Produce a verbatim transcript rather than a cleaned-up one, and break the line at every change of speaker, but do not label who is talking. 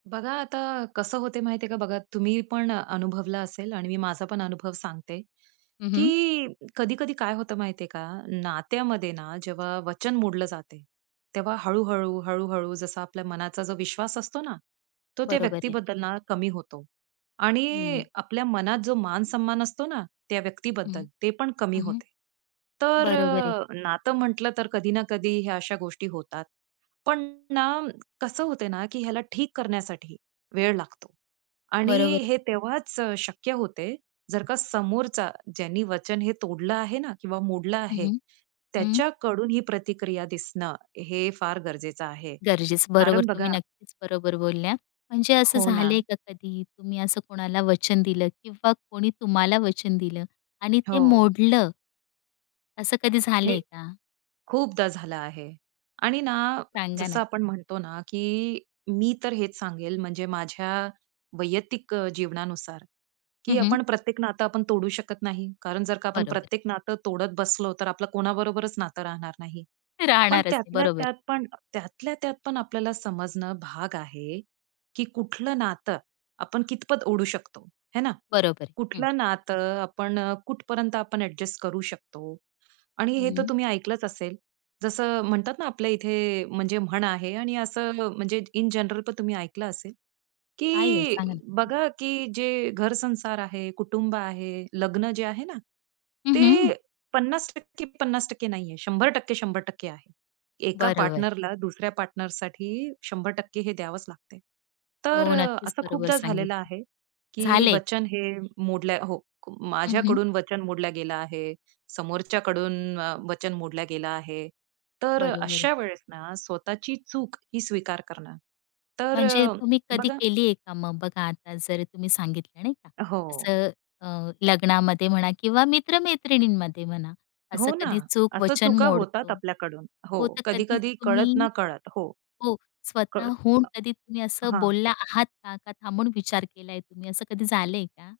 बघा आता कसं होत माहिती आहे का बघा तुम्ही पण अनुभवलं असेल आणि मी माझा पण अनुभव सांगते,
हं, हं.
की कधी-कधी काय होतं माहितीये का नात्यामध्ये ना जेव्हा वचन मोडलं जाते तेव्हा हळू-हळू, हळू-हळू जसा आपल्या मनाचा जो विश्वास असतो ना, तो त्या
बरोबर आहे.
व्यक्तीबद्दल ना, कमी होतो
हं.
आणि आपल्या मनात जो मान सन्मान असतो ना, त्या
हं.
व्यक्तीबद्दल, ते पण कमी
हं, हं.
होते. तर
बरोबर आहे.
अ, नातं म्हटलं तर कधी ना कधी ह्या अशा गोष्टी होतात. पण ना, कसं होते ना, की ह्याला ठीक करण्यासाठी वेळ लागतो आणि
बरोबर आहे.
हे तेव्हाच अ, शक्य होते, जर का समोरचा ज्यानी वचन हे तोडलं आहे ना किंवा मोडलं
हं,
आहे,
हं. हं.
त्याच्याकडून ही प्रतिक्रिया दिसणं हे फार गरजेचं आहे.
गरजेचं. बरोबर
कारण
तुम्ही
बघा
नक्कीच बरोबर बोलल्या. म्हणजे असं
हो
झालंय
ना.
का कधी तुम्ही असं कोणाला वचन दिलं किंवा कोणी तुम्हाला वचन दिलं आणि ते
हो.
मोडलं? असं कधी
हे
झालंय का?
खूपदा झालं आहे. आणि ना,
सांगा
जसं
ना.
आपण म्हणतो ना की मी तर हेच सांगेल म्हणजे माझ्या वैयक्तिक अ, जीवनानुसार की
हं, हं.
आपण प्रत्येक नातं आपण तोडू शकत नाही. कारण जर का आपण
बरोबर.
प्रत्येक नातं तोडत बसलो, तर आपलं कोणाबरोबरच नातं राहणार नाही. पण
राहणारच ते,
त्यातल्या
बरोबर आहे.
त्यात पण त्यातल्या त्यात पण आपल्याला समजणं भाग आहे की कुठलं नातं आपण कितपत ओढू शकतो, हे ना.
बरोबर आहे. हं.
कुठलं नातं आपण अ, कुठपर्यंत आपण ॲड्जस्ट करू शकतो आणि हे तर
हं.
तुम्ही ऐकलंच असेल. जसं म्हणतात ना आपल्या इथे म्हणजे म्हण आहे आणि असं अ, म्हणजे इन जनरल पण तुम्ही ऐकलं असेल,
काय ओ,
की
सांगा ना. हं.
बघा की जे घर-संसार आहे, कुटुंब आहे, लग्न जे आहे ना,
हं, हं.
ते पन्नास टक्के पन्नास टक्के नाहीये. शंभर टक्के शंभर टक्के आहे. एका
बरोबर.
पार्टनरला दुसऱ्या पार्टनरसाठी शंभर टक्के हे द्यावंच लागतंय. तर
हो,
अ,
नक्कीच
असं
बरोबर
खूपदा झालेलं
सांगितलं.
आहे, की
झालंय का?
वचन हे मोडलंय हो.
हं, हं.
माझ्याकडून वचन मोडलं गेलं आहे. समोरच्या कडून अ, वचन मोडलं गेल आहे. तर अ,
बरोबर आहे.
अशा वेळेस ना, स्वतःची चूक ही स्वीकार करणं. तर
म्हणजे
अ,
तुम्ही कधी
बघा
केली आहे का मग बघा, आता जर तुम्ही सांगितलं नाही का,
हो.
असं अ, लग्नामध्ये म्हणा किंवा मित्र-मैत्रिणींमध्ये म्हणा, असं
हो ना.
कधी चूक
असं
वचन
चुका होतात
मोडतो.
आपल्याकडून. हो.
हो, तर कधी
कधी-कधी
तुम्ही
कळत-नकळत. हो.
हो,
[unintelligible] हां.
स्वतःहून कधी तुम्ही असं
हां.
बोलला आहात का? का थांबून विचार केलाय तुम्ही, असं कधी झालंय का?